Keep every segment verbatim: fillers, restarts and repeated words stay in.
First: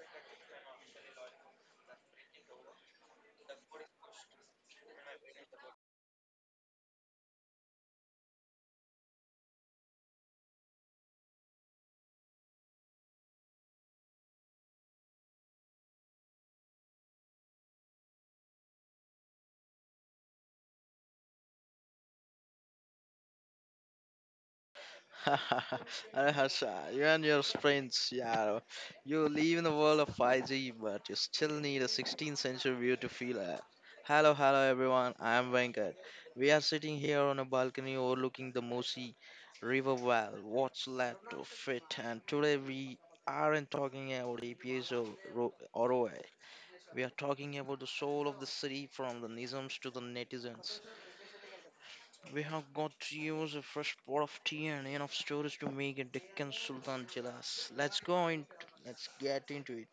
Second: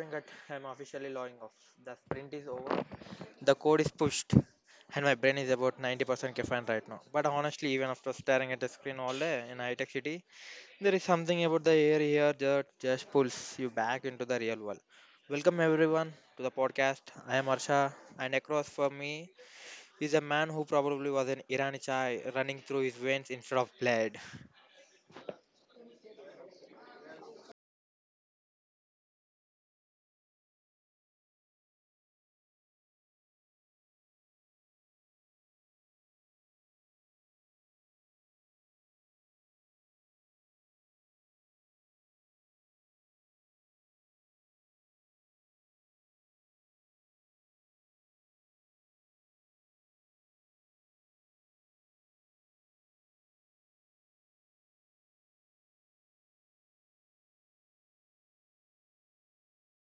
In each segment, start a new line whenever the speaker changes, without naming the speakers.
Venkat, I'm officially logging off. The sprint is over, the code is pushed, and my brain is about ninety percent caffeine right now. But honestly, even after staring at the screen all day in high tech city, there is something about the air here that just pulls you back into the real world. Welcome, everyone, to the podcast. I am Arsha, and across from me is a man who probably was an Irani chai running through his veins instead of blood.
Arey Harsha, you and your friends, yeah. You live in the world of five G, but you still need a sixteenth century view to feel it. Hello, hello everyone, I am Venkat. We are sitting here on a balcony overlooking the Mosi River. Well, what's left of it, and today we aren't talking about A P S or Ro- R O I. We are talking about the soul of the city, from the Nizams to the netizens. We have got to use a fresh pot of tea and enough stories to make a Deccan Sultan jealous. Let's go in. Let's get into it.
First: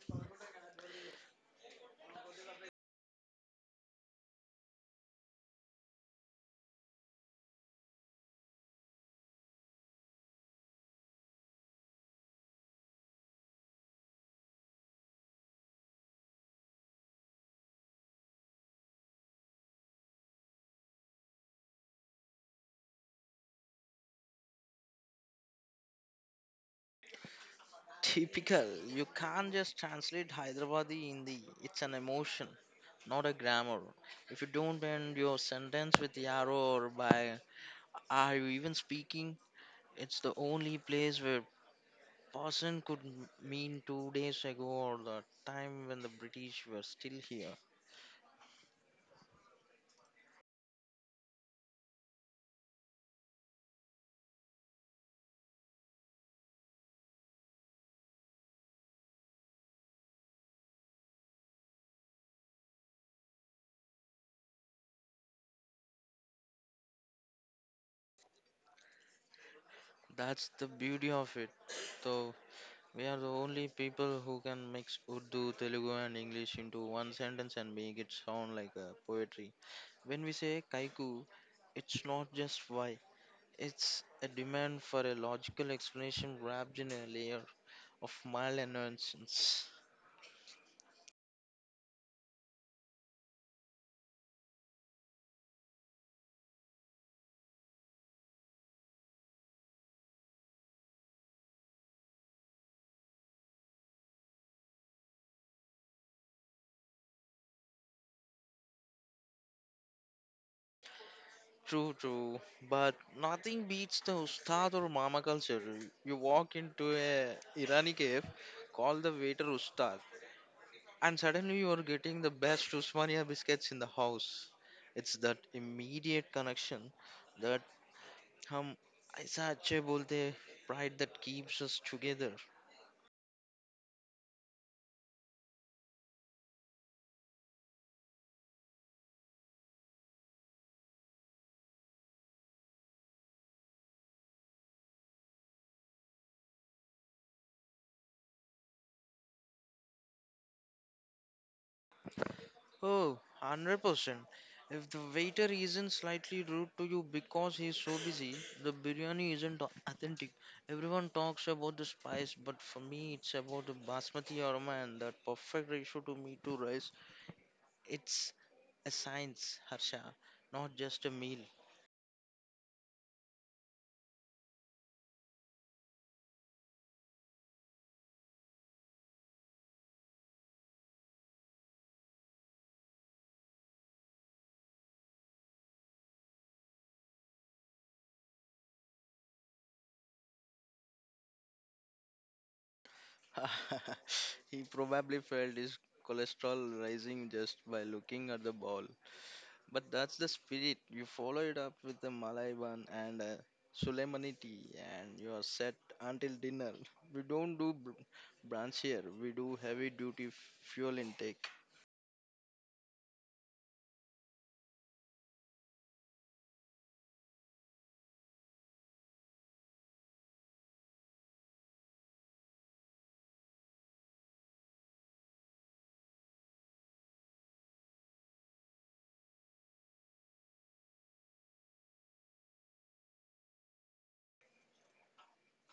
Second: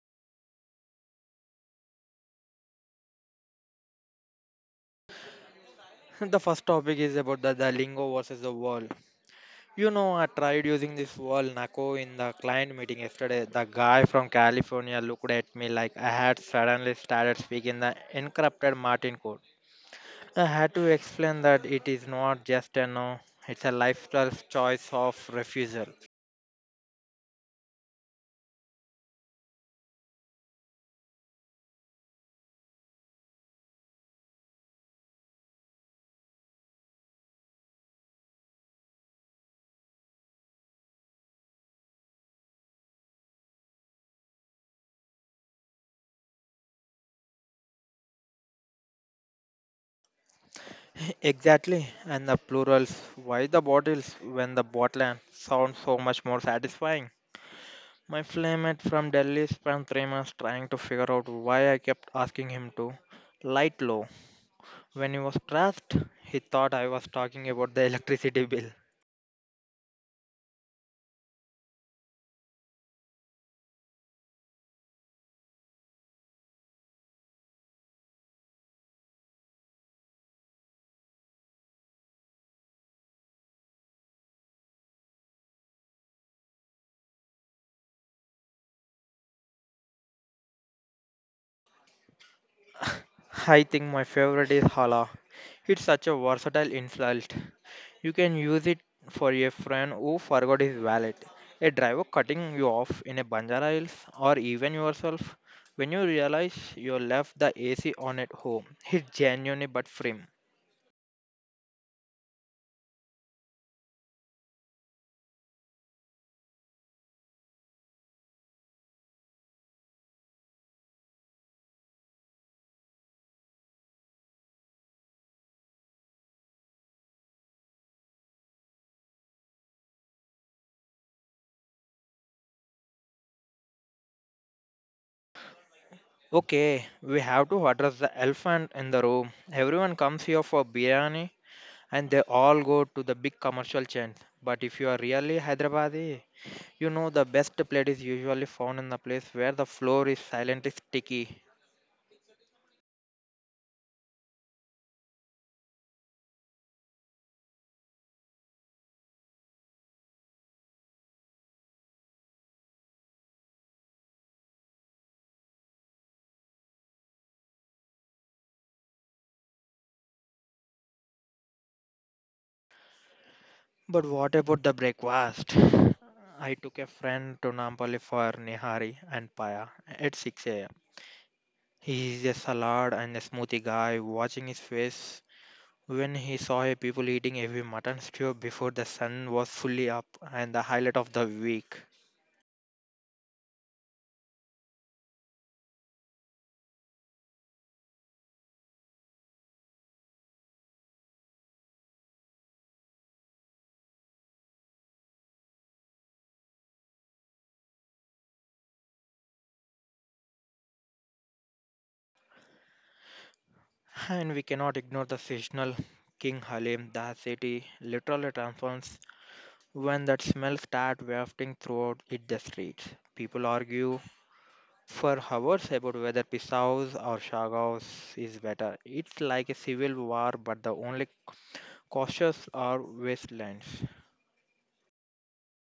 The first topic is about the, the lingo versus the world. You know, I tried using this wall Nako in the client meeting yesterday. The guy from California looked at me like I had suddenly started speaking the encrypted Martin code. I had to explain that it is not just a no, it's a lifestyle choice of refusal.
Typical. You can't just translate Hyderabadi Hindi. It's an emotion, not a grammar. If you don't end your sentence with yaro or by, are you even speaking? It's the only place where person could m- mean two days ago or the time when the British were still here.
Exactly, and the plurals. Why the bottles when the bottle sounds so much more satisfying? My flamemate from Delhi spent three months trying to figure out why I kept asking him to light low when he was stressed. He thought I was talking about the electricity bill.
That's the beauty of it, though. We are the only people who can mix Urdu, Telugu, and English into one sentence and make it sound like a poetry. When we say kaiku, it's not just why, it's a demand for a logical explanation wrapped in a layer of mild nonsense.
I think my favorite is Hala. It's such a versatile insult. You can use it for a friend who forgot his wallet, a driver cutting you off in a Banjara Hills, or even yourself. When you realize you left the A C on at home, it's genuine but frame.
True, true, but nothing beats the ustad or mama culture. You walk into a Irani cave, call the waiter ustad, and suddenly you are getting the best Usmania biscuits in the house. It's that immediate connection that hum aisa acche bolte hai, pride that keeps us together.
Okay, we have to address the elephant in the room. Everyone comes here for biryani, and they all go to the big commercial chains. But if you are really Hyderabadi, you know the best plate is usually found in the place where the floor is silently sticky.
Oh, one hundred percent. If the waiter isn't slightly rude to you because he's so busy, the biryani isn't au- authentic. Everyone talks about the spice, but for me it's about the basmati aroma and that perfect ratio to meat to rice. It's a science, Harsha, not just a meal.
But what about the breakfast? I took a friend to Nampally for Nihari and Paya at six a m. He is a salad and a smoothie guy, watching his face when he saw a people eating heavy mutton stew before the sun was fully up and the highlight of the week.
He probably felt his cholesterol rising just by looking at the ball. But that's the spirit. You follow it up with the Malay bun and a Sulaimani tea, and you are set until dinner. We don't do br- brunch here. We do heavy duty f- fuel intake.
And we cannot ignore the seasonal King Halim, the city literally transforms when that smell starts wafting throughout it the streets. People argue for hours about whether Pisao's or Shagao's is better. It's like a civil war, but the only cautious are wastelands.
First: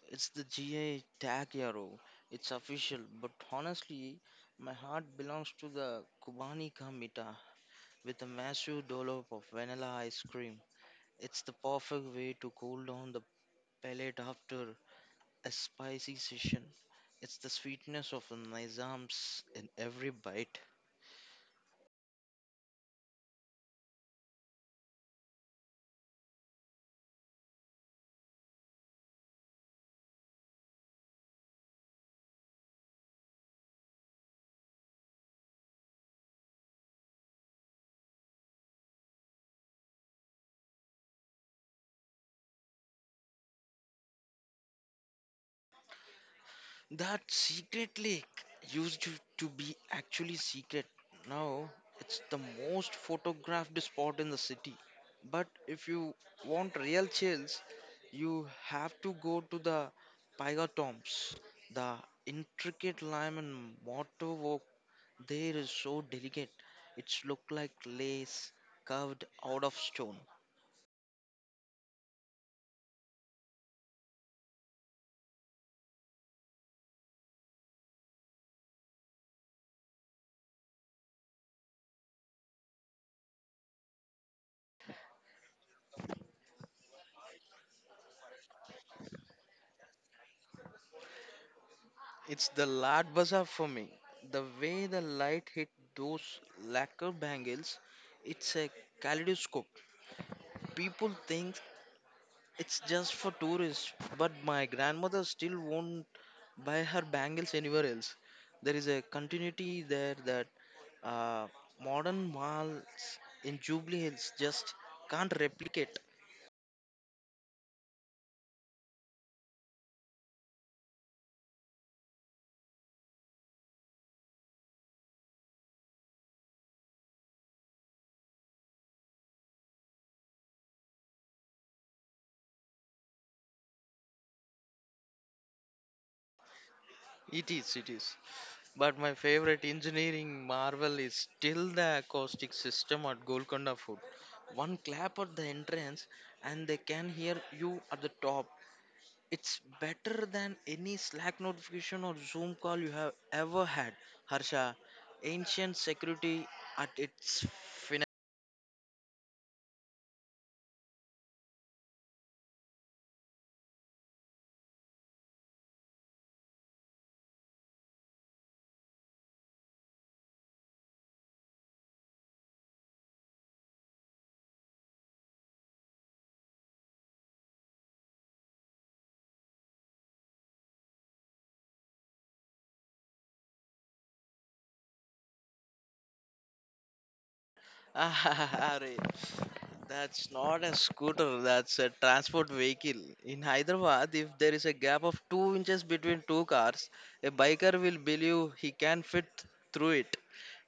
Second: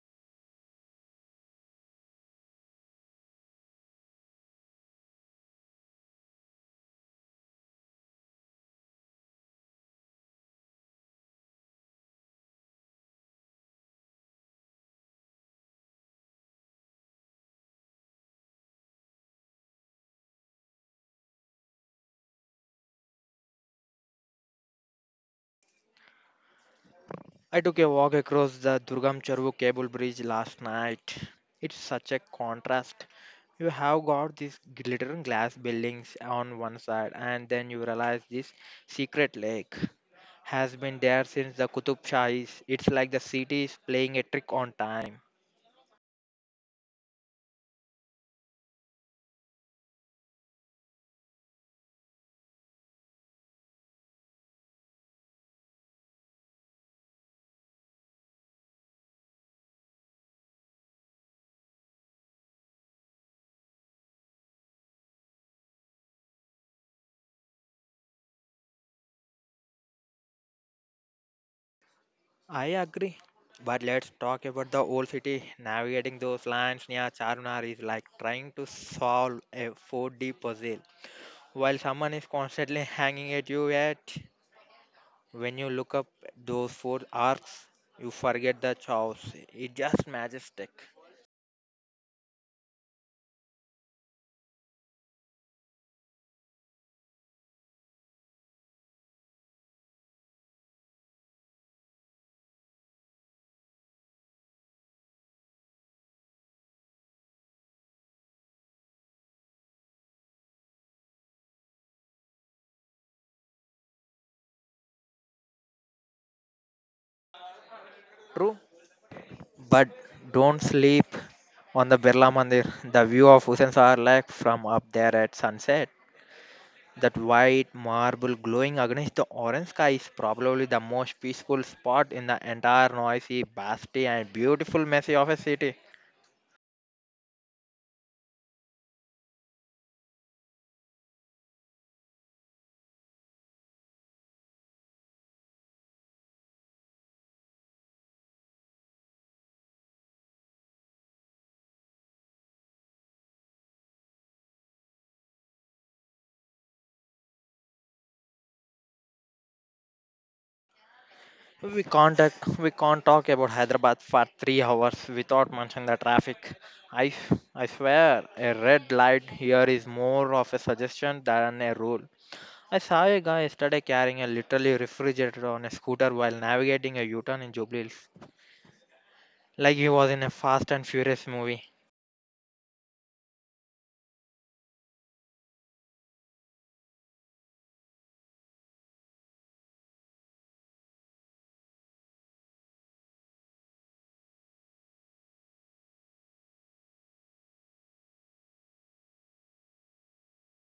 It's the G I tag, Yaro. It's official. But honestly, my heart belongs to the Kubani Kamita with a massive dollop of vanilla ice cream. It's the perfect way to cool down the palate after a spicy session. It's the sweetness of the Nizam's in every bite.
I took a walk across the Durgam Chervu cable bridge last night. It's such a contrast. You have got these glittering glass buildings on one side, and then you realize this secret lake has been there since the Qutub Shahis. It's like the city is playing a trick on time.
That secret lake used to to be actually secret. Now it's the most photographed spot in the city. But if you want real chills, you have to go to the Pyga Tombs. The intricate lime and mortar they is so delicate. It's look like lace carved out of stone.
I agree. But let's talk about the old city. Navigating those lands near Charminar is like trying to solve a four D puzzle while someone is constantly hanging at you at. When you look up those four arcs, you forget the chaos. It's just majestic.
It's the Lad Bazaar for me. The way the light hit those lacquer bangles, it's a kaleidoscope. People think it's just for tourists, but my grandmother still won't buy her bangles anywhere else. There is a continuity there that uh, modern malls in Jubilee Hills just can't replicate.
True. But don't sleep on the Birla Mandir. The view of Hussain Sar Lake from up there at sunset. That white marble glowing against the orange sky is probably the most peaceful spot in the entire noisy, busty, and beautiful messy of a city.
It is, it is. But my favorite engineering marvel is still the acoustic system at Golconda Fort. One clap at the entrance and they can hear you at the top. It's better than any Slack notification or Zoom call you have ever had. Harsha, ancient security at its...
We can't talk- we can't talk about Hyderabad for three hours without mentioning the traffic. I s- I swear a red light here is more of a suggestion than a rule. I saw a guy yesterday carrying a literally refrigerator on a scooter while navigating a U-turn in Jubilee Hills, like he was in a Fast and Furious movie.
Arey, that's not a scooter, that's a transport vehicle. In Hyderabad, if there is a gap of two inches between two cars, a biker will believe he can fit through it.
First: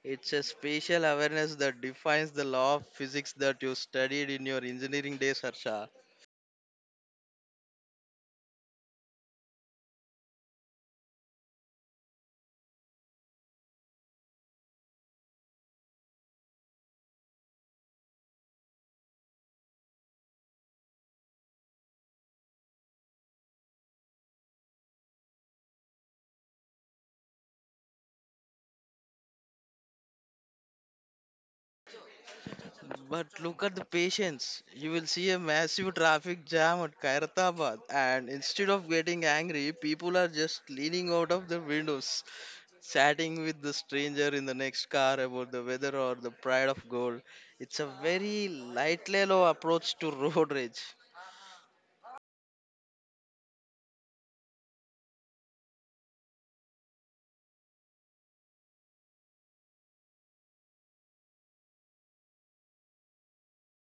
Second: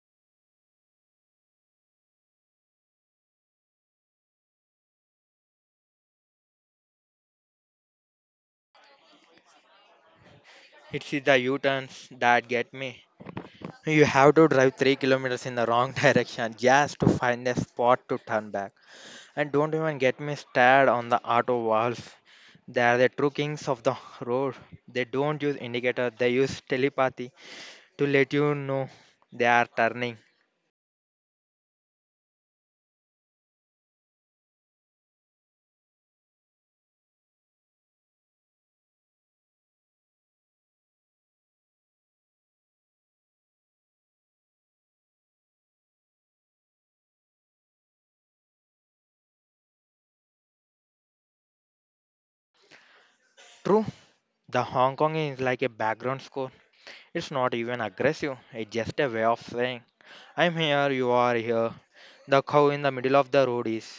It's a spatial awareness that defines the law of physics that you studied in your engineering days, Harsha.
It's the U-turns that get me. You have to drive three kilometers in the wrong direction just to find a spot to turn back. And don't even get me started on the auto valves. They are the true kings of the road. They don't use indicator, they use telepathy to let you know they are turning.
But look at the patience. You will see a massive traffic jam at Kairathabad, and instead of getting angry, people are just leaning out of the windows, chatting with the stranger in the next car about the weather or the pride of gold. It's a very light, mellow approach to road rage.
True, the Hong Kong is like a background score. It's not even aggressive, it's just a way of saying, I'm here, you are here. The cow in the middle of the road is.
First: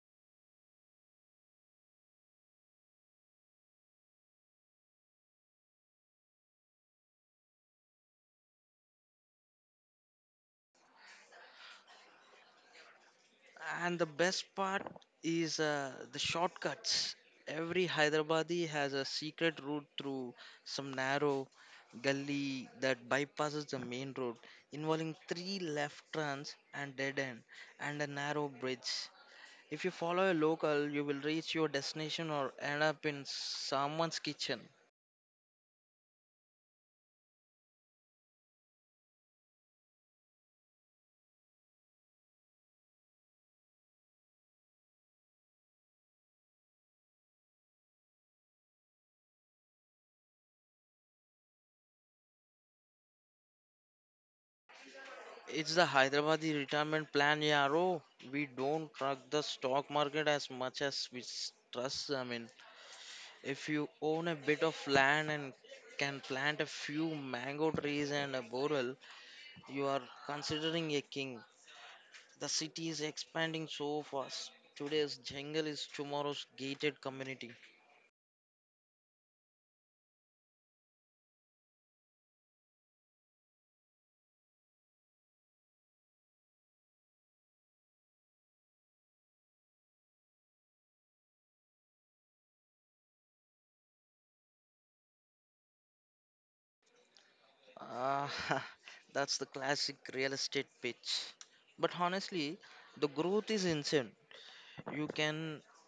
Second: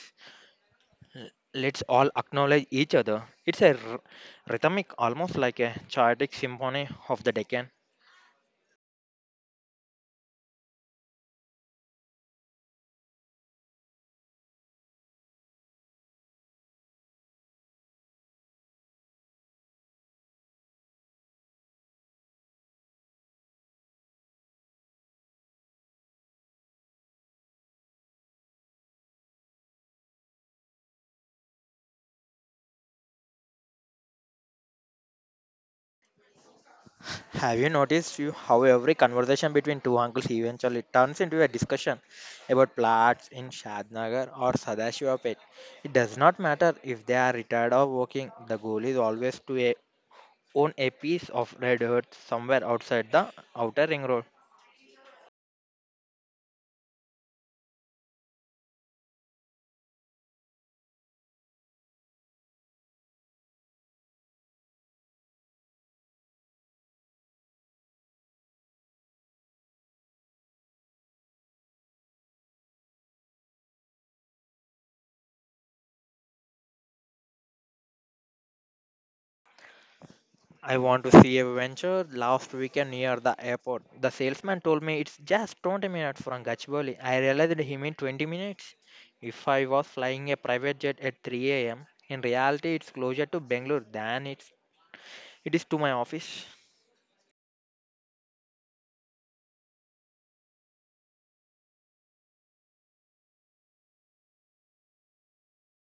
Let's all acknowledge each other. It's a r- rhythmic, almost like a chaotic symphony of the Deccan.
And the best part is uh, the shortcuts. Every Hyderabadi has a secret route through some narrow gully that bypasses the main road, involving three left turns and dead end, and a narrow bridge. If you follow a local, you will reach your destination or end up in someone's kitchen.
Have you noticed you how every conversation between two uncles eventually turns into a discussion about plots in Shadnagar or Sadashivapet? It does not matter if they are retired or working, the goal is always to a, own a piece of red earth somewhere outside the outer ring road.
It's the Hyderabadi retirement plan, yeah, bro. We don't trust the stock market as much as we s- trust, I mean. If you own a bit of land and can plant a few mango trees and a borewell, you are considering a king. The city is expanding so fast. Today's jungle is tomorrow's gated community.
I want to see a venture last weekend near the airport. The salesman told me it's just twenty minutes from Gachibowli. I realized he meant twenty minutes. If I was flying a private jet at three a m, in reality it's closer to Bangalore than it's, it is to my office.
Ah, that's the classic real estate pitch. But honestly, the growth is insane. you can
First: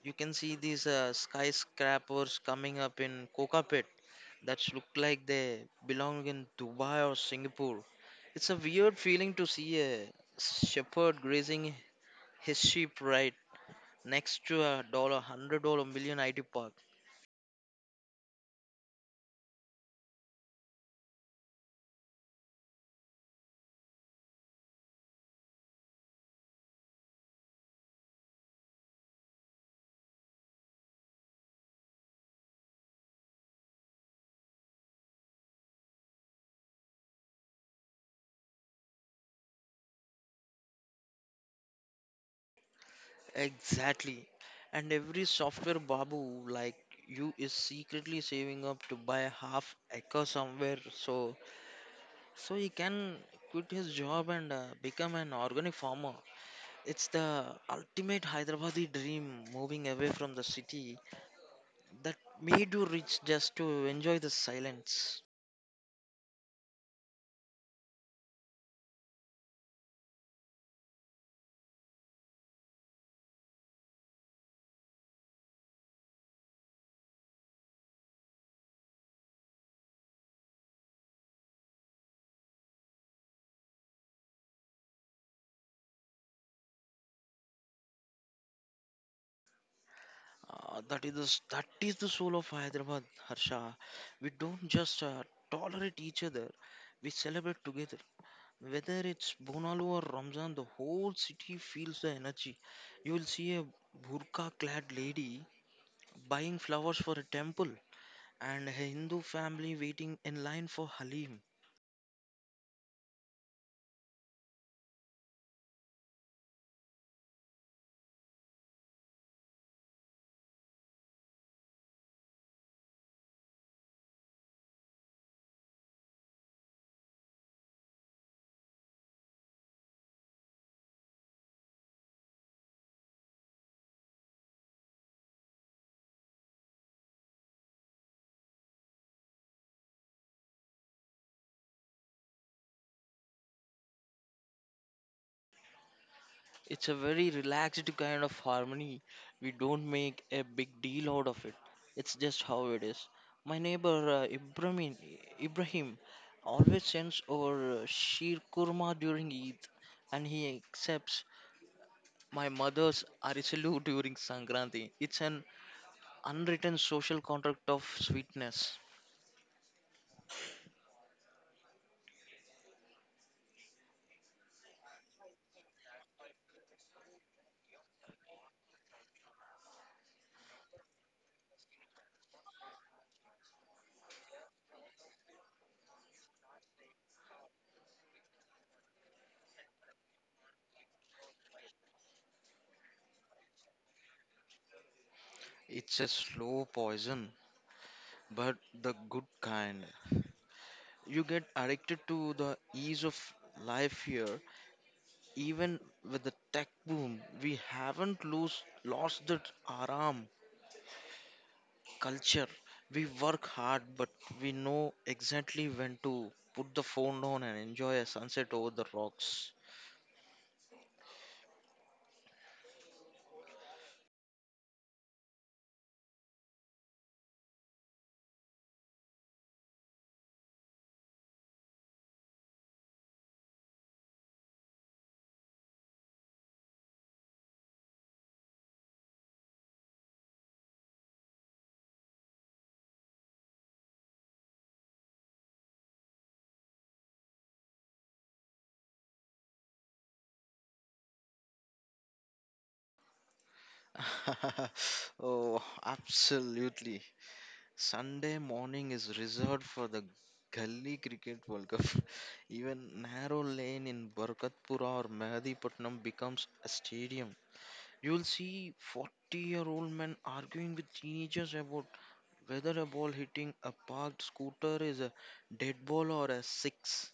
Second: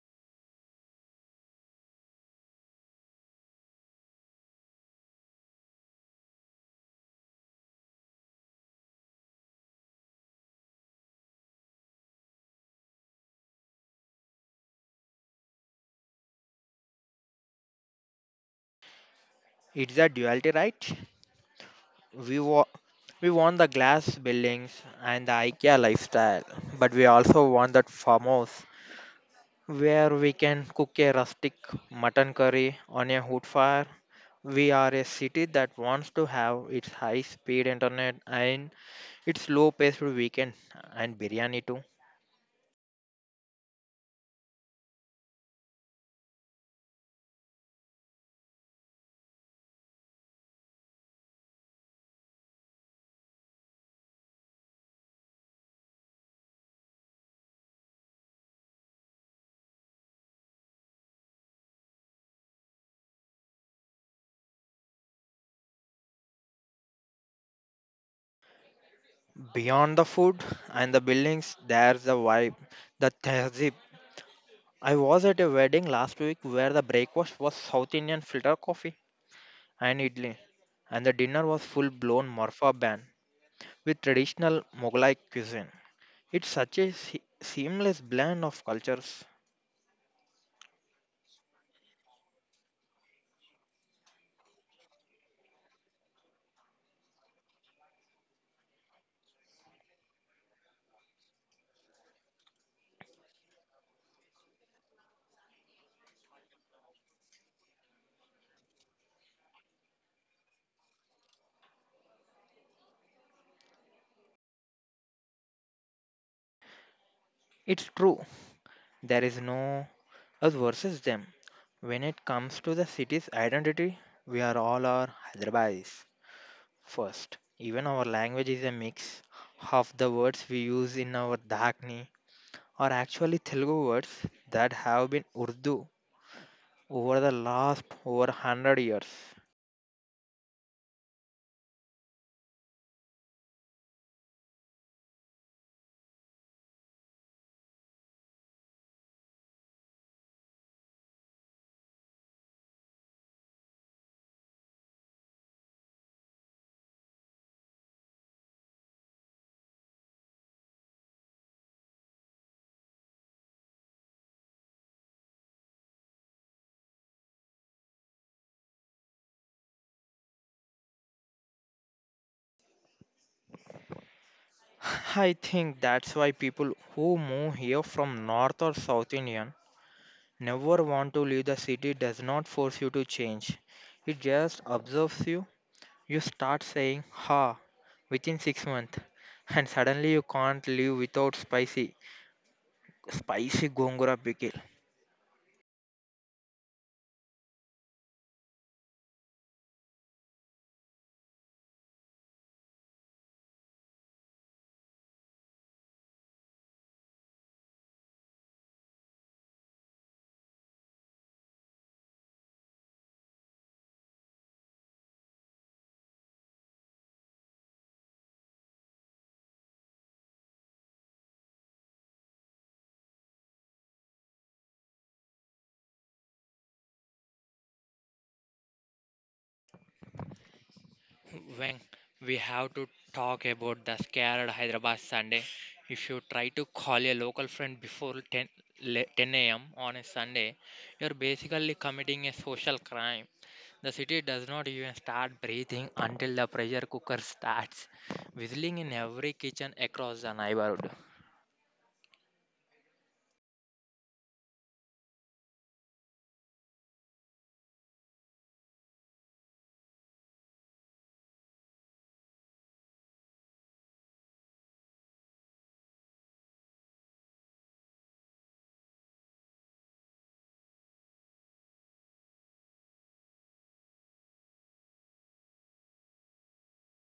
you can see these uh, skyscrapers coming up in Kokapet that look like they belong in Dubai or Singapore. It's a weird feeling to see a shepherd grazing his sheep right next to a dollar hundred dollar million I T park.
It's a duality, right? We, wa- we want the glass buildings and the IKEA lifestyle, but we also want that farmhouse where we can cook a rustic mutton curry on a wood fire. We are a city that wants to have its high speed internet and its low paced weekend and biryani too.
Exactly. And every software babu like you is secretly saving up to buy a half acre somewhere so so he can quit his job and uh, become an organic farmer. It's the ultimate Hyderabadi dream moving away from the city that made you rich just to enjoy the silence.
Beyond the food and the buildings, there's the vibe, the tehzeeb. I was at a wedding last week where the breakfast was South Indian filter coffee and idli, and the dinner was full blown Marfa band with traditional Mughlai cuisine. It's such a se- seamless blend of cultures.
Uh, that is the, s- that is the soul of Hyderabad, Harsha. We don't just uh, tolerate each other, we celebrate together. Whether it's Bonalu or Ramzan, the whole city feels the energy. You will see a burqa clad lady buying flowers for a temple and a Hindu family waiting in line for Halim.
It's true, there is no us versus them. When it comes to the city's identity, we are all our Hyderabadis first. Even our language is a mix. Half the words we use in our Dhakni are actually Telugu words that have been Urdu over the last over one hundred years.
It's a very relaxed kind of harmony. We don't make a big deal out of it. It's just how it is. My neighbor uh, Ibrahim, Ibrahim always sends over uh, sheer kurma during Eid, and he accepts my mother's arisalu during Sankranti. It's an unwritten social contract of sweetness.
I think that's why people who move here from North or South India never want to leave the city does not force you to change. It just observes you. You start saying ha within six months and suddenly you can't live without spicy spicy gongura pickle.
It's a slow poison, but the good kind. You get addicted to the ease of life here. Even with the tech boom, we haven't lose, lost that Aram culture. We work hard, but we know exactly when to put the phone down and enjoy a sunset over the rocks.
When we have to talk about the scared Hyderabad Sunday, if you try to call a local friend before ten, le- ten a m on a Sunday, you're basically committing a social crime. The city does not even start breathing until the pressure cooker starts whistling in every kitchen across the neighborhood.
Oh, absolutely. Sunday morning is reserved for the Gully Cricket World Cup. Even narrow lane in Barkatpura or Mehadipatnam becomes a stadium. You'll see forty year old men arguing with teenagers about whether a ball hitting a parked scooter is a dead ball or a six.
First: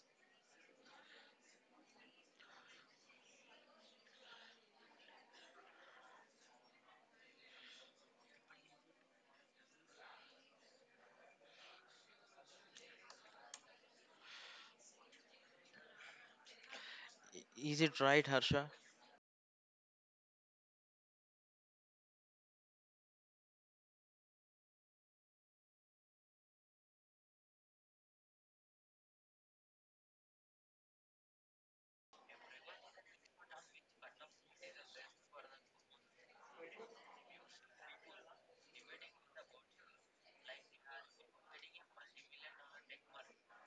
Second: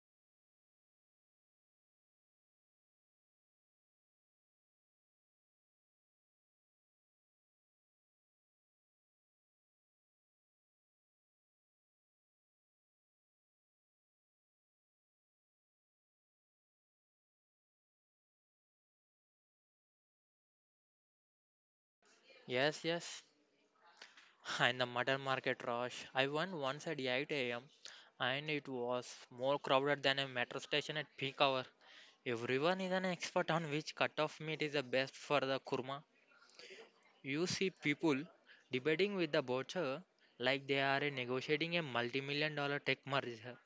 I- Is it right, Harsha?
Yes, yes. And the mutton market rush. I went once at eight a m and it was more crowded than a metro station at peak hour. Everyone is an expert on which cut of meat is the best for the kurma. You see people debating with the butcher like they are negotiating a multi million dollar tech merger.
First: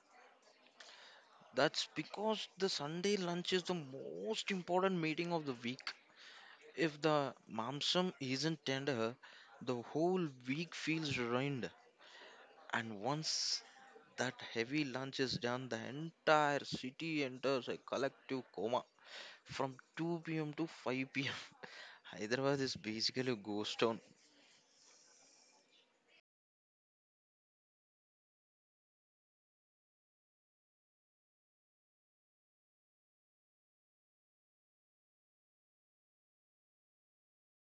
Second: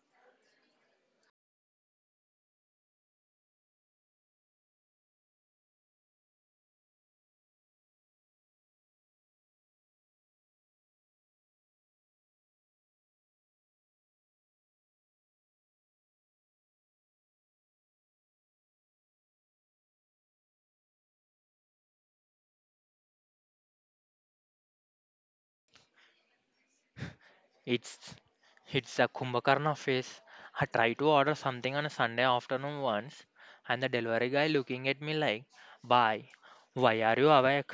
That's because the Sunday lunch is the most important meeting of the week. If the mamsam isn't tender, the whole week feels ruined. And once that heavy lunch is done, the entire city enters a collective coma from two p m to five p m. Hyderabad is basically a ghost town.
It's it's a Kumbhakarna face. I tried to order something on a Sunday afternoon once, and the delivery guy looking at me like, "Bye, why are you awake?"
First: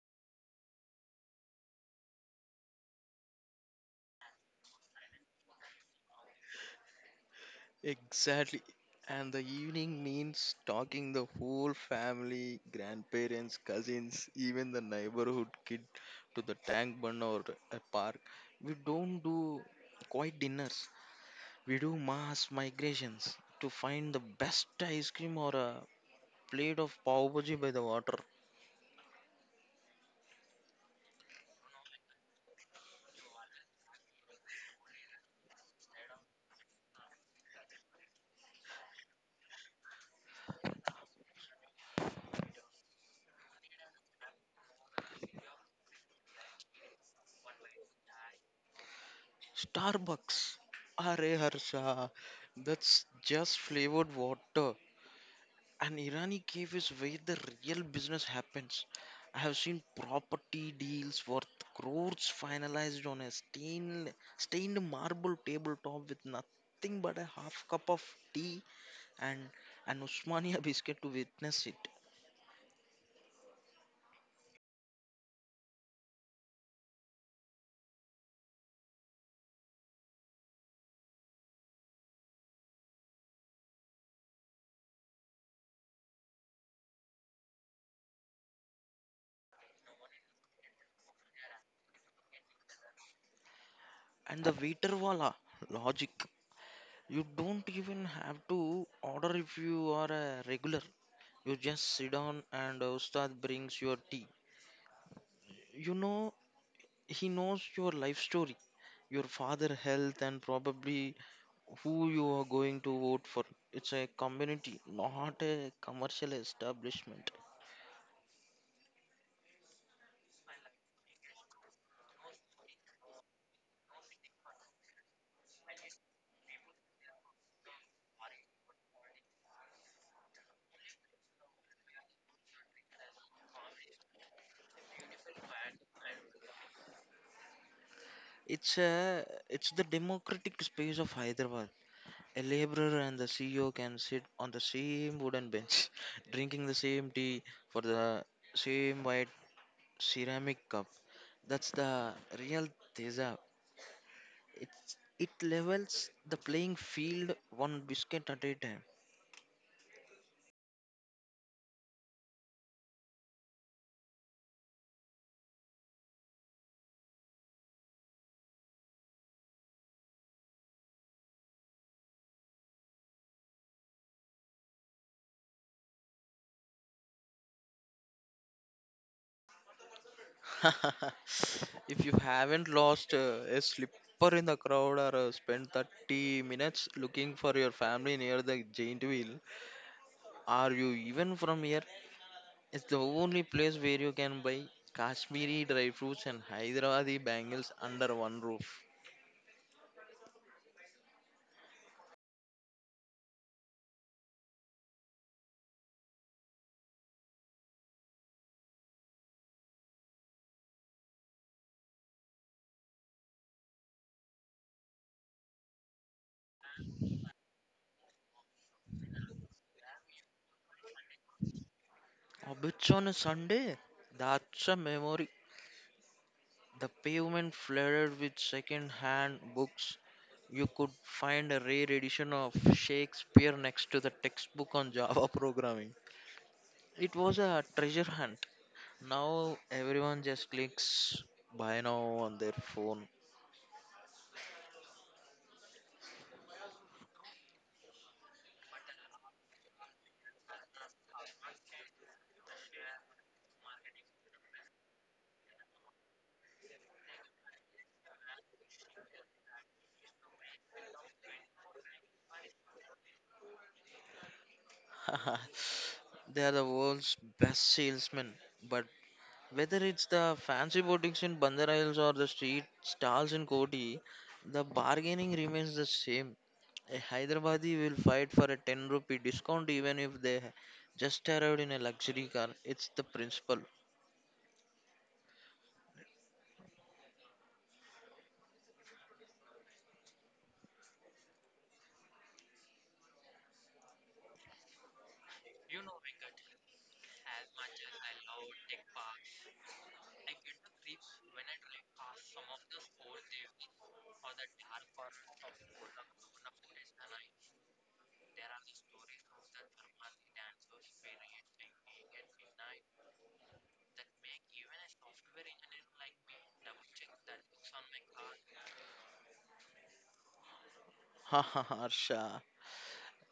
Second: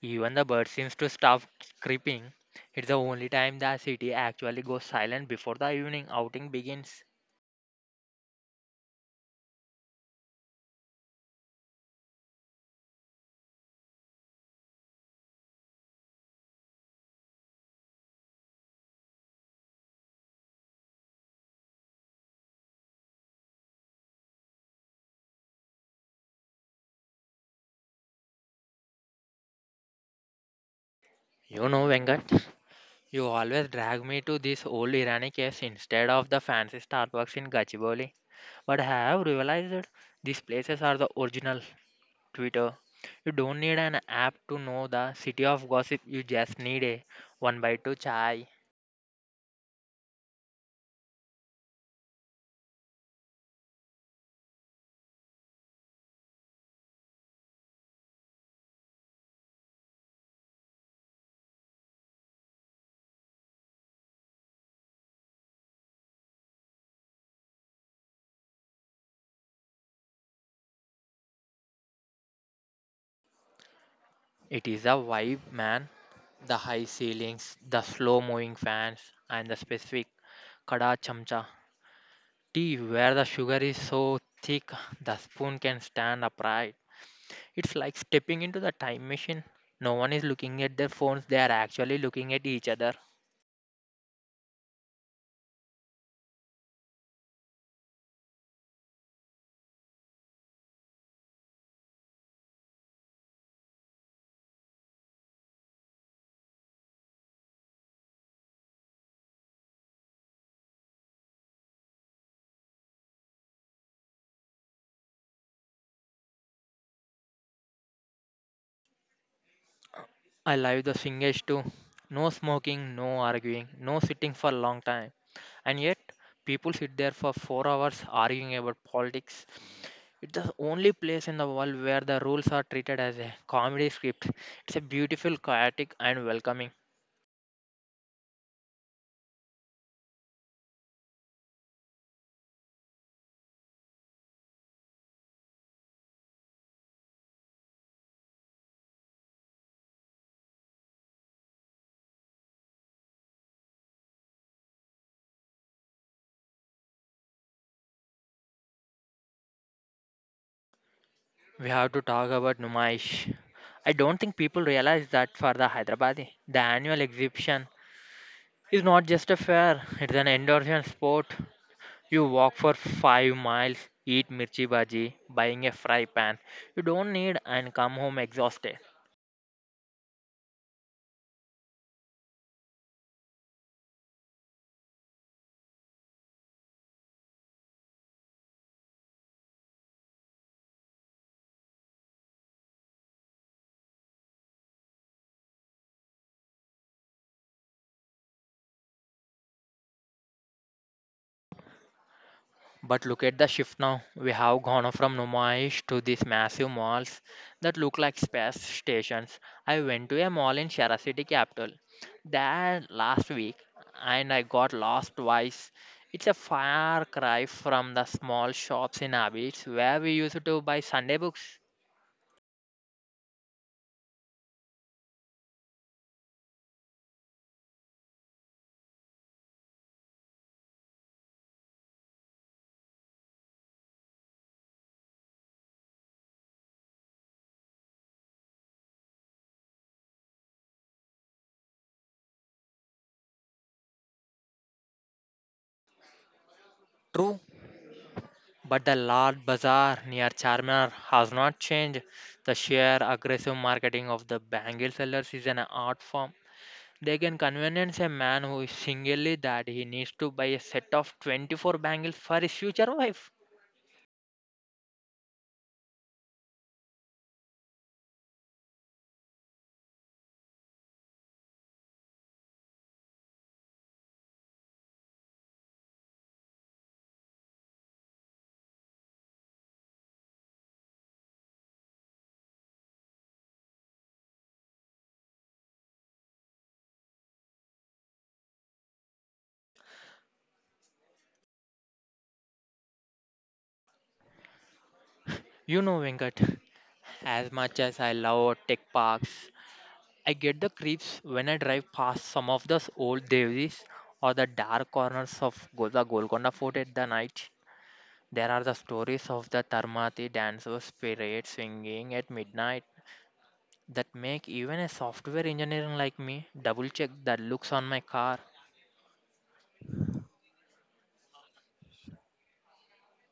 Even the bird seems to stop creeping. It's the only time the city actually goes silent before the evening outing begins.
Exactly. And the evening means talking the whole family, grandparents, cousins, even the neighborhood kid to the tank bun or a park. We don't do quiet dinners. We do mass migrations to find the best ice cream or a plate of pav bhaji by the water.
You know, Venkat, you always drag me to this old Irani case instead of the fancy Starbucks in Gachibowli. But I have realized that these places are the original Twitter. You don't need an app to know the city of gossip. You just need a one by two chai.
Starbucks. Arey Harsha, that's just flavored water. An Irani cave is where the real business happens. I have seen property deals worth crores finalized on a stained, stained marble tabletop with nothing but a half cup of tea and an Usmania biscuit to witness it.
It is a vibe, man. The high ceilings, the slow moving fans, and the specific kada chamcha. Tea where the sugar is so thick the spoon can stand upright. It's like stepping into the time machine. No one is looking at their phones, they are actually looking at each other.
And the waiter wala, logic. You don't even have to order if you are a regular. You just sit down and uh, Ustad brings your tea. You know, he knows your life story, your father health, and probably who you are going to vote for. It's a community, not a commercial establishment.
I love the swingers too. No smoking, no arguing, no sitting for a long time. And yet, people sit there for four hours arguing about politics. It's the only place in the world where the rules are treated as a comedy script. It's a beautiful, chaotic, and welcoming.
It's a it's the democratic space of Hyderabad. A laborer and the C E O can sit on the same wooden bench, drinking the same tea for the same white ceramic cup. That's the real Teja. It's, it levels the playing field one biscuit at a time.
We have to talk about Numaish. I don't think people realize that for the Hyderabadi, the annual exhibition is not just a fair, it's an endurance sport. You walk for five miles, eat mirchi bhaji, buying a fry pan. You don't need and come home exhausted.
If you haven't lost uh, a slipper in the crowd or uh, spent thirty minutes looking for your family near the giant wheel, are you even from here? It's the only place where you can buy Kashmiri dry fruits and Hyderabadi bangles under one roof.
But look at the shift now. We have gone from Numaish to these massive malls that look like space stations. I went to a mall in Shara City capital there last week and I got lost twice. It's a far cry from the small shops in Abbeys where we used to buy Sunday books.
A bitch on a Sunday? That's a memory. The pavement flooded with second-hand books. You could find a rare edition of Shakespeare next to the textbook on Java programming. It was a treasure hunt. Now everyone just clicks buy now on their phone.
True, but the Lord Bazaar near Charminar has not changed. The sheer aggressive marketing of the bangle sellers is an art form. They can convince a man who is single that he needs to buy a set of twenty-four bangles for his future wife.
They are the world's best salesmen. But whether it's the fancy boutiques in Bandar Hills or the street stalls in Koti, the bargaining remains the same. A Hyderabadi will fight for a ten rupee discount even if they ha- just arrived in a luxury car. It's the principle.
You know, Venkat, as much as I love tech parks, I get the creeps when I drive past some of those old devis or the dark corners of Go- the Golconda Fort at the night. There are the stories of the Tarmati dancers' spirit swinging at midnight that make even a software engineer like me double check the looks on my car.
Ha ha ha, Harsha.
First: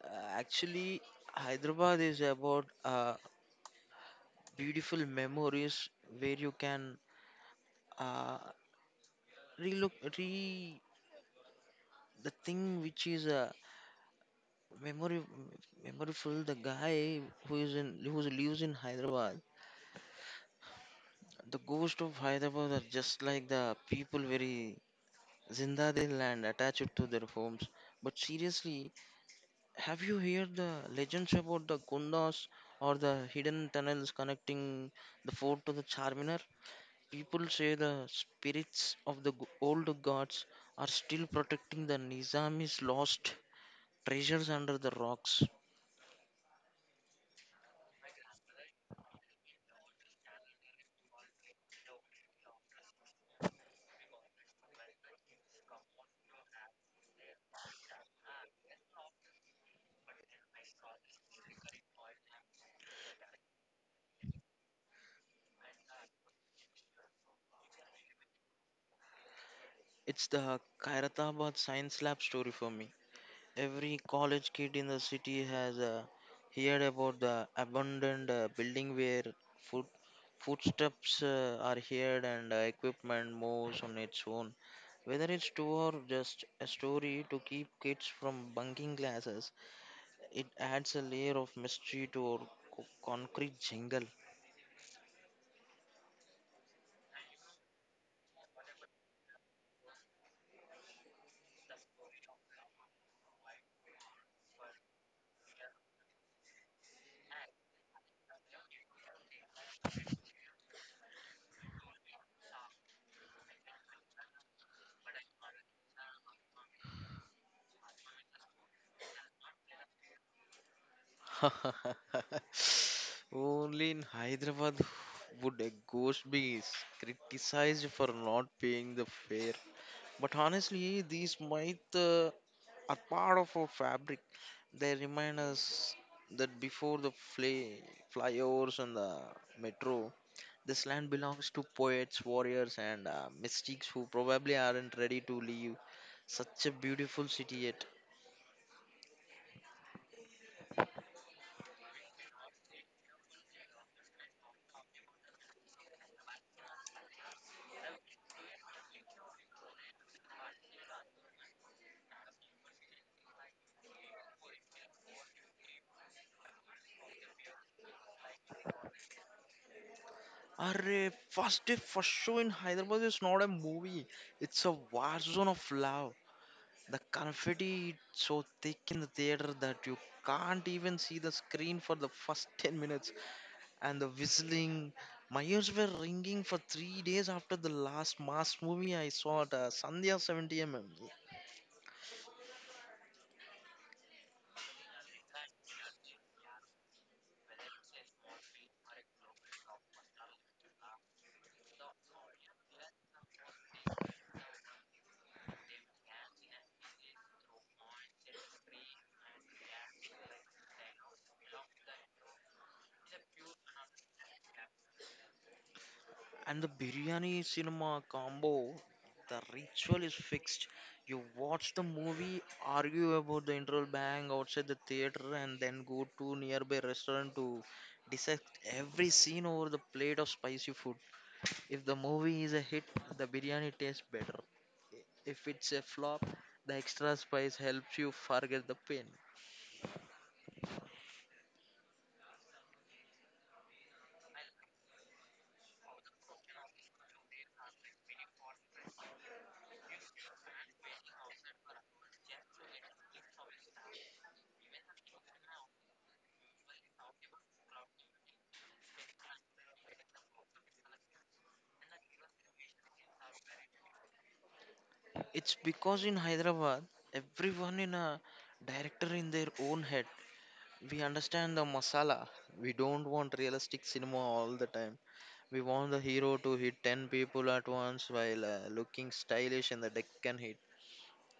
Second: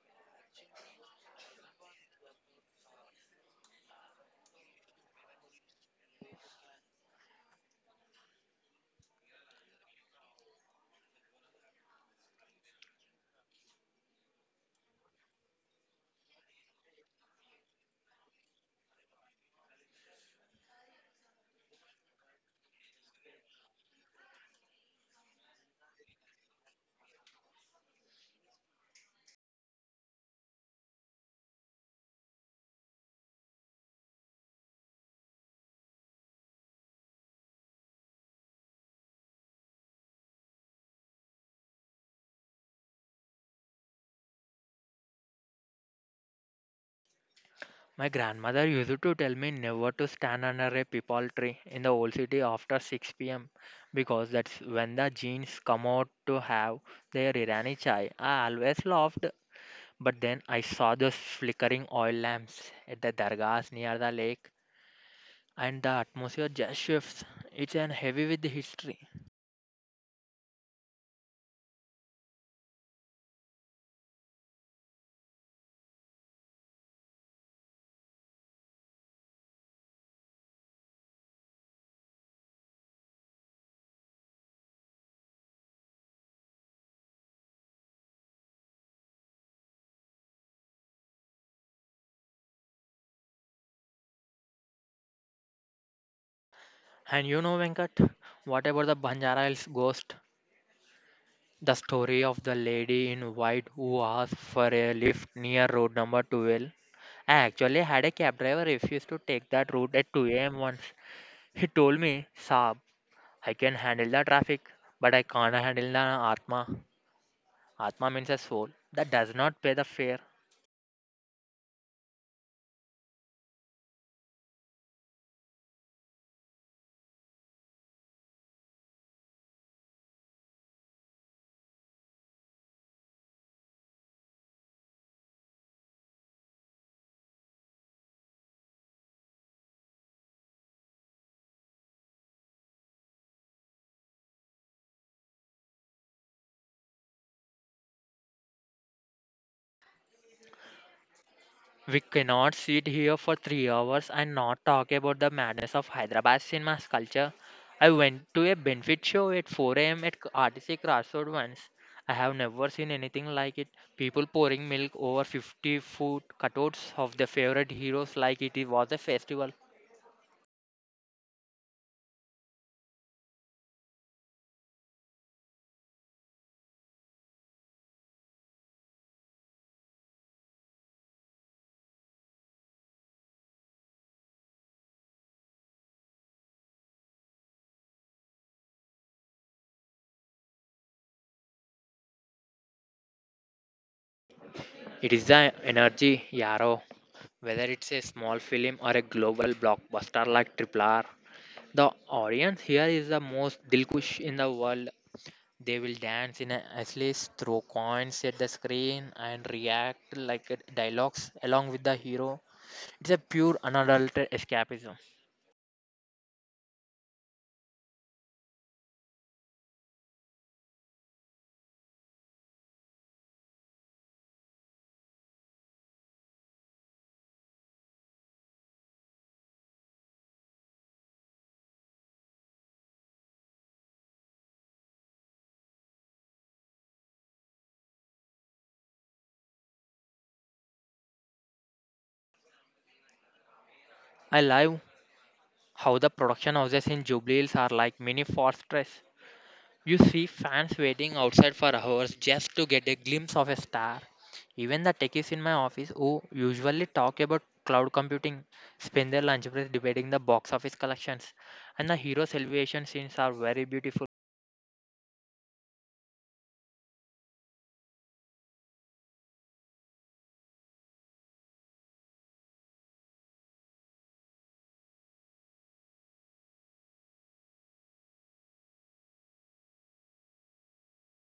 Uh, Actually, Hyderabad is about uh, beautiful memories where you can uh, relook, re the thing which is uh, memory, memorable. The guy who is in who lives in Hyderabad, the ghost of Hyderabad are just like the people very Zinda they land attached to their homes. But seriously, have you heard the legends about the Kundas or the hidden tunnels connecting the fort to the Charminar? People say the spirits of the g- old gods are still protecting the Nizami's lost treasures under the rocks.
My grandmother used to tell me never to stand under a peepal tree in the old city after six p m because that's when the genes come out to have their Irani chai. I always laughed, but then I saw those flickering oil lamps at the dargahs near the lake, and the atmosphere just shifts. It's an heavy with history.
It's the Khairatabad science lab story for me. Every college kid in the city has uh, heard about the abandoned uh, building where foot, footsteps uh, are heard and uh, equipment moves on its own. Whether it's true or just a story to keep kids from bunking classes, it adds a layer of mystery to our co- concrete jungle.
And you know, Venkat, what about the Banjara Hills ghost? The story of the lady in white who asked for a lift near road number twelve. I actually had a cab driver refuse to take that route at two a m once. He told me, Saab, I can handle the traffic, but I can't handle the Atma. Atma means a soul that does not pay the fare.
Only in Hyderabad would a ghost be s- criticized for not paying the fare. But honestly, these myths uh, are part of our fabric. They remind us that before the fly, flyovers and the metro, this land belongs to poets, warriors, and uh, mystics who probably aren't ready to leave such a beautiful city yet.
We cannot sit here for three hours and not talk about the madness of Hyderabad cinema's culture. I went to a benefit show at four a m at R T C Crossroad once. I have never seen anything like it. People pouring milk over fifty foot cutouts of their favorite heroes like it was a festival.
Arre, first day, first show in Hyderabad is not a movie, it's a war zone of love. The confetti is so thick in the theater that you can't even see the screen for the first ten minutes, and the whistling. My ears were ringing for three days after the last mass movie I saw at uh, Sandhya seventy millimeter.
It is the energy, Yarrow. Whether it's a small film or a global blockbuster like Triple R, the audience here is the most dilkush in the world. They will dance in a asleep, throw coins at the screen, and react like a- dialogues along with the hero. It's a pure unadulterated escapism.
And the biryani cinema combo, the ritual is fixed. You watch the movie, argue about the interval bang outside the theater, and then go to nearby restaurant to dissect every scene over the plate of spicy food. If the movie is a hit, the biryani tastes better. If it's a flop, the extra spice helps you forget the pain.
I love how the production houses in Jubilee are like mini fortress. You see fans waiting outside for hours just to get a glimpse of a star. Even the techies in my office who usually talk about cloud computing spend their lunch break debating the box office collections. And the hero celebration scenes are very beautiful.
It's because in Hyderabad, everyone in a director in their own head. We understand the masala. We don't want realistic cinema all the time. We want the hero to hit ten people at once while uh, looking stylish in the Deccan heat.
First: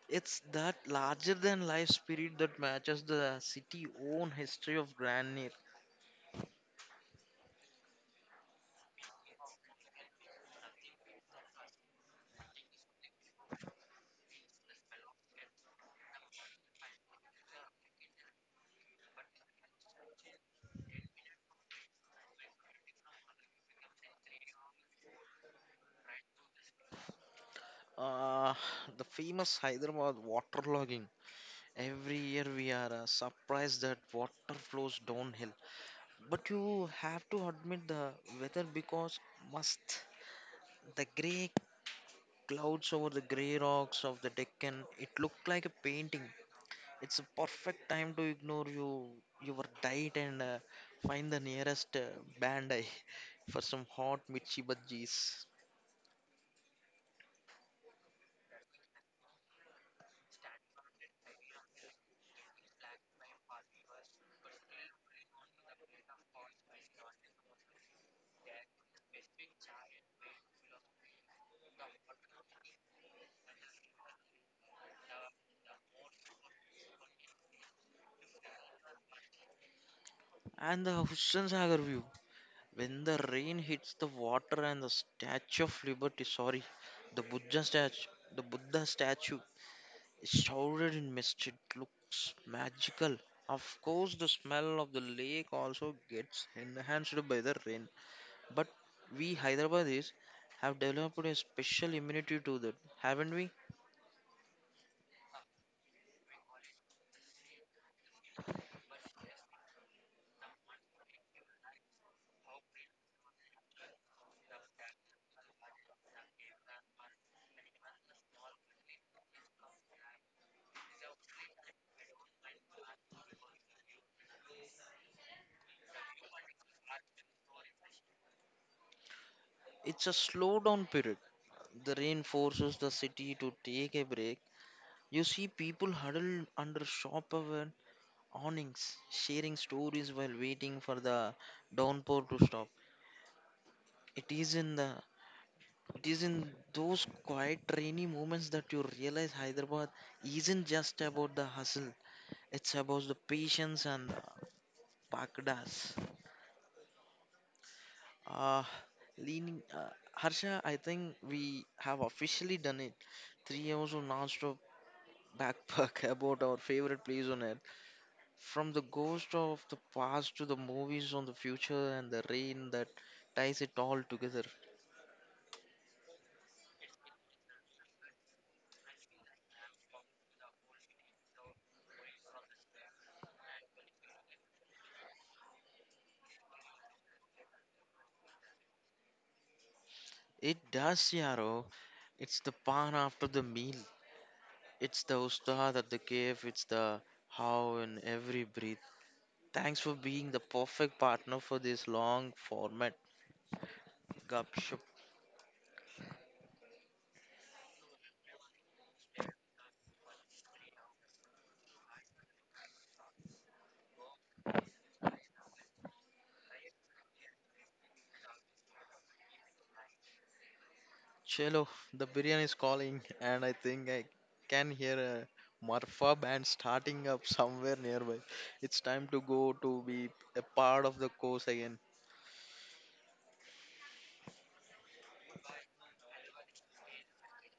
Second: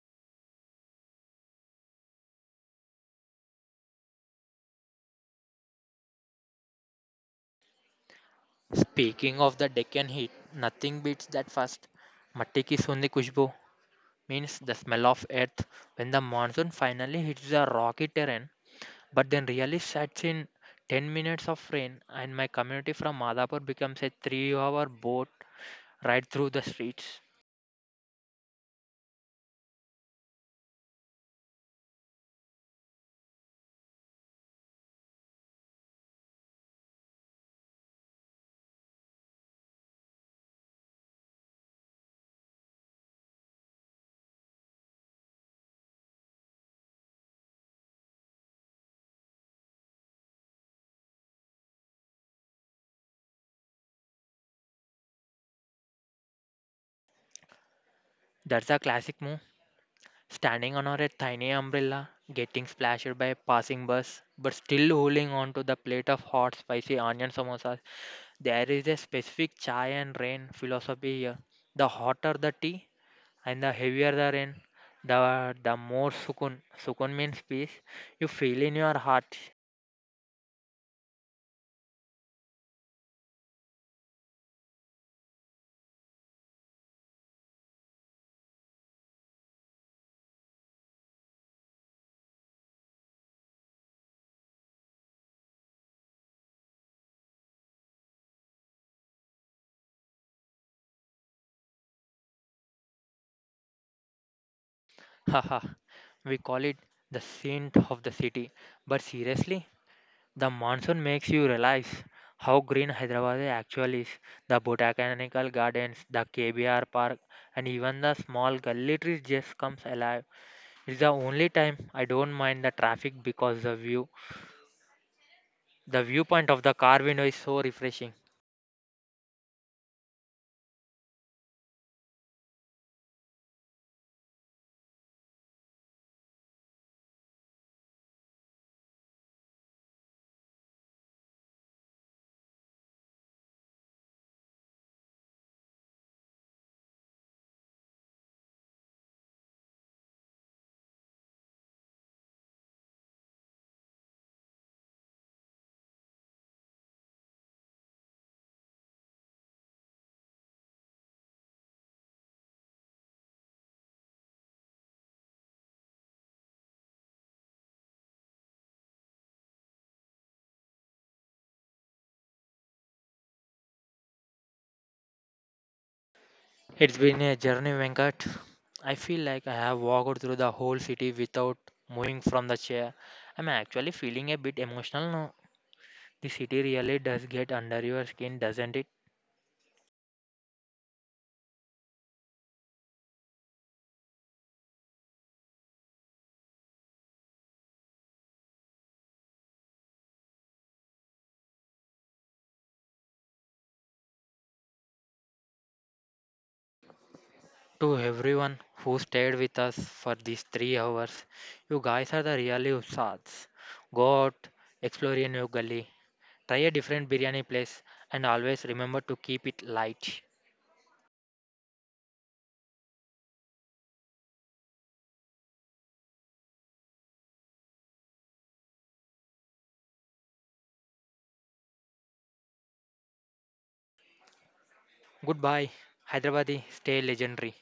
It's that larger than life spirit that matches the city own history of grandeur.
Speaking of the Deccan heat, nothing beats that first. Matti ki sundi kushbu means the smell of earth when the monsoon finally hits the rocky terrain. But then really sets in ten minutes of rain and my community from Madhapur becomes a three-hour boat ride through the streets.
Uh, the famous Hyderabad waterlogging. Every year we are uh, surprised that water flows downhill. But you have to admit the weather because must. The grey clouds over the grey rocks of the Deccan, it looked like a painting. It's a perfect time to ignore you, your diet and uh, find the nearest uh, Bandai for some hot mirchi bhajis.
That's a classic move. Standing under a tiny umbrella, getting splashed by a passing bus, but still holding on to the plate of hot spicy onion samosas. There is a specific chai and rain philosophy here. The hotter the tea and the heavier the rain, the, the more sukun. Sukun means peace. You feel in your heart.
And the Hussain Sagar view. When the rain hits the water and the Statue of Liberty, sorry, the Buddha statue, the Buddha statue is shrouded in mist. It looks magical. Of course, the smell of the lake also gets enhanced by the rain. But we Hyderabadis have developed a special immunity to that, haven't we?
Haha, we call it the saint of the city. But seriously, the monsoon makes you realize how green Hyderabad actually is. The botanical gardens, the K B R park, and even the small gully trees just comes alive. It's the only time I don't mind the traffic because the view, the viewpoint of the car window is so refreshing.
It's a slow down period. The rain forces the city to take a break. You see people huddled under shop awnings, sharing stories while waiting for the downpour to stop. It is in the it is in those quiet rainy moments that you realize Hyderabad isn't just about the hustle. It's about the patience and the pakdas. Uh, leaning uh, Harsha, I think we have officially done it. Three hours of non-stop backpack about our favorite place on earth. From the ghost of the past to the movies on the future and the rain that ties it all together.
It's been a journey, Venkat. I feel like I have walked through the whole city without moving from the chair. I'm actually feeling a bit emotional. The city really does get under your skin, doesn't it?
It does, Yaro. It's the pan after the meal. It's the ustad at the cave. It's the how in every breath. Thanks for being the perfect partner for this long format. Gupshup.
To everyone who stayed with us for these three hours, you guys are the really usats. Go out, explore a new gully, try a different biryani place, and always remember to keep it light.
Chelo, the biryani is calling, and I think I can hear a Marfa band starting up somewhere nearby. It's time to go to be a part of the course again.
Goodbye, Hyderabadi, stay legendary.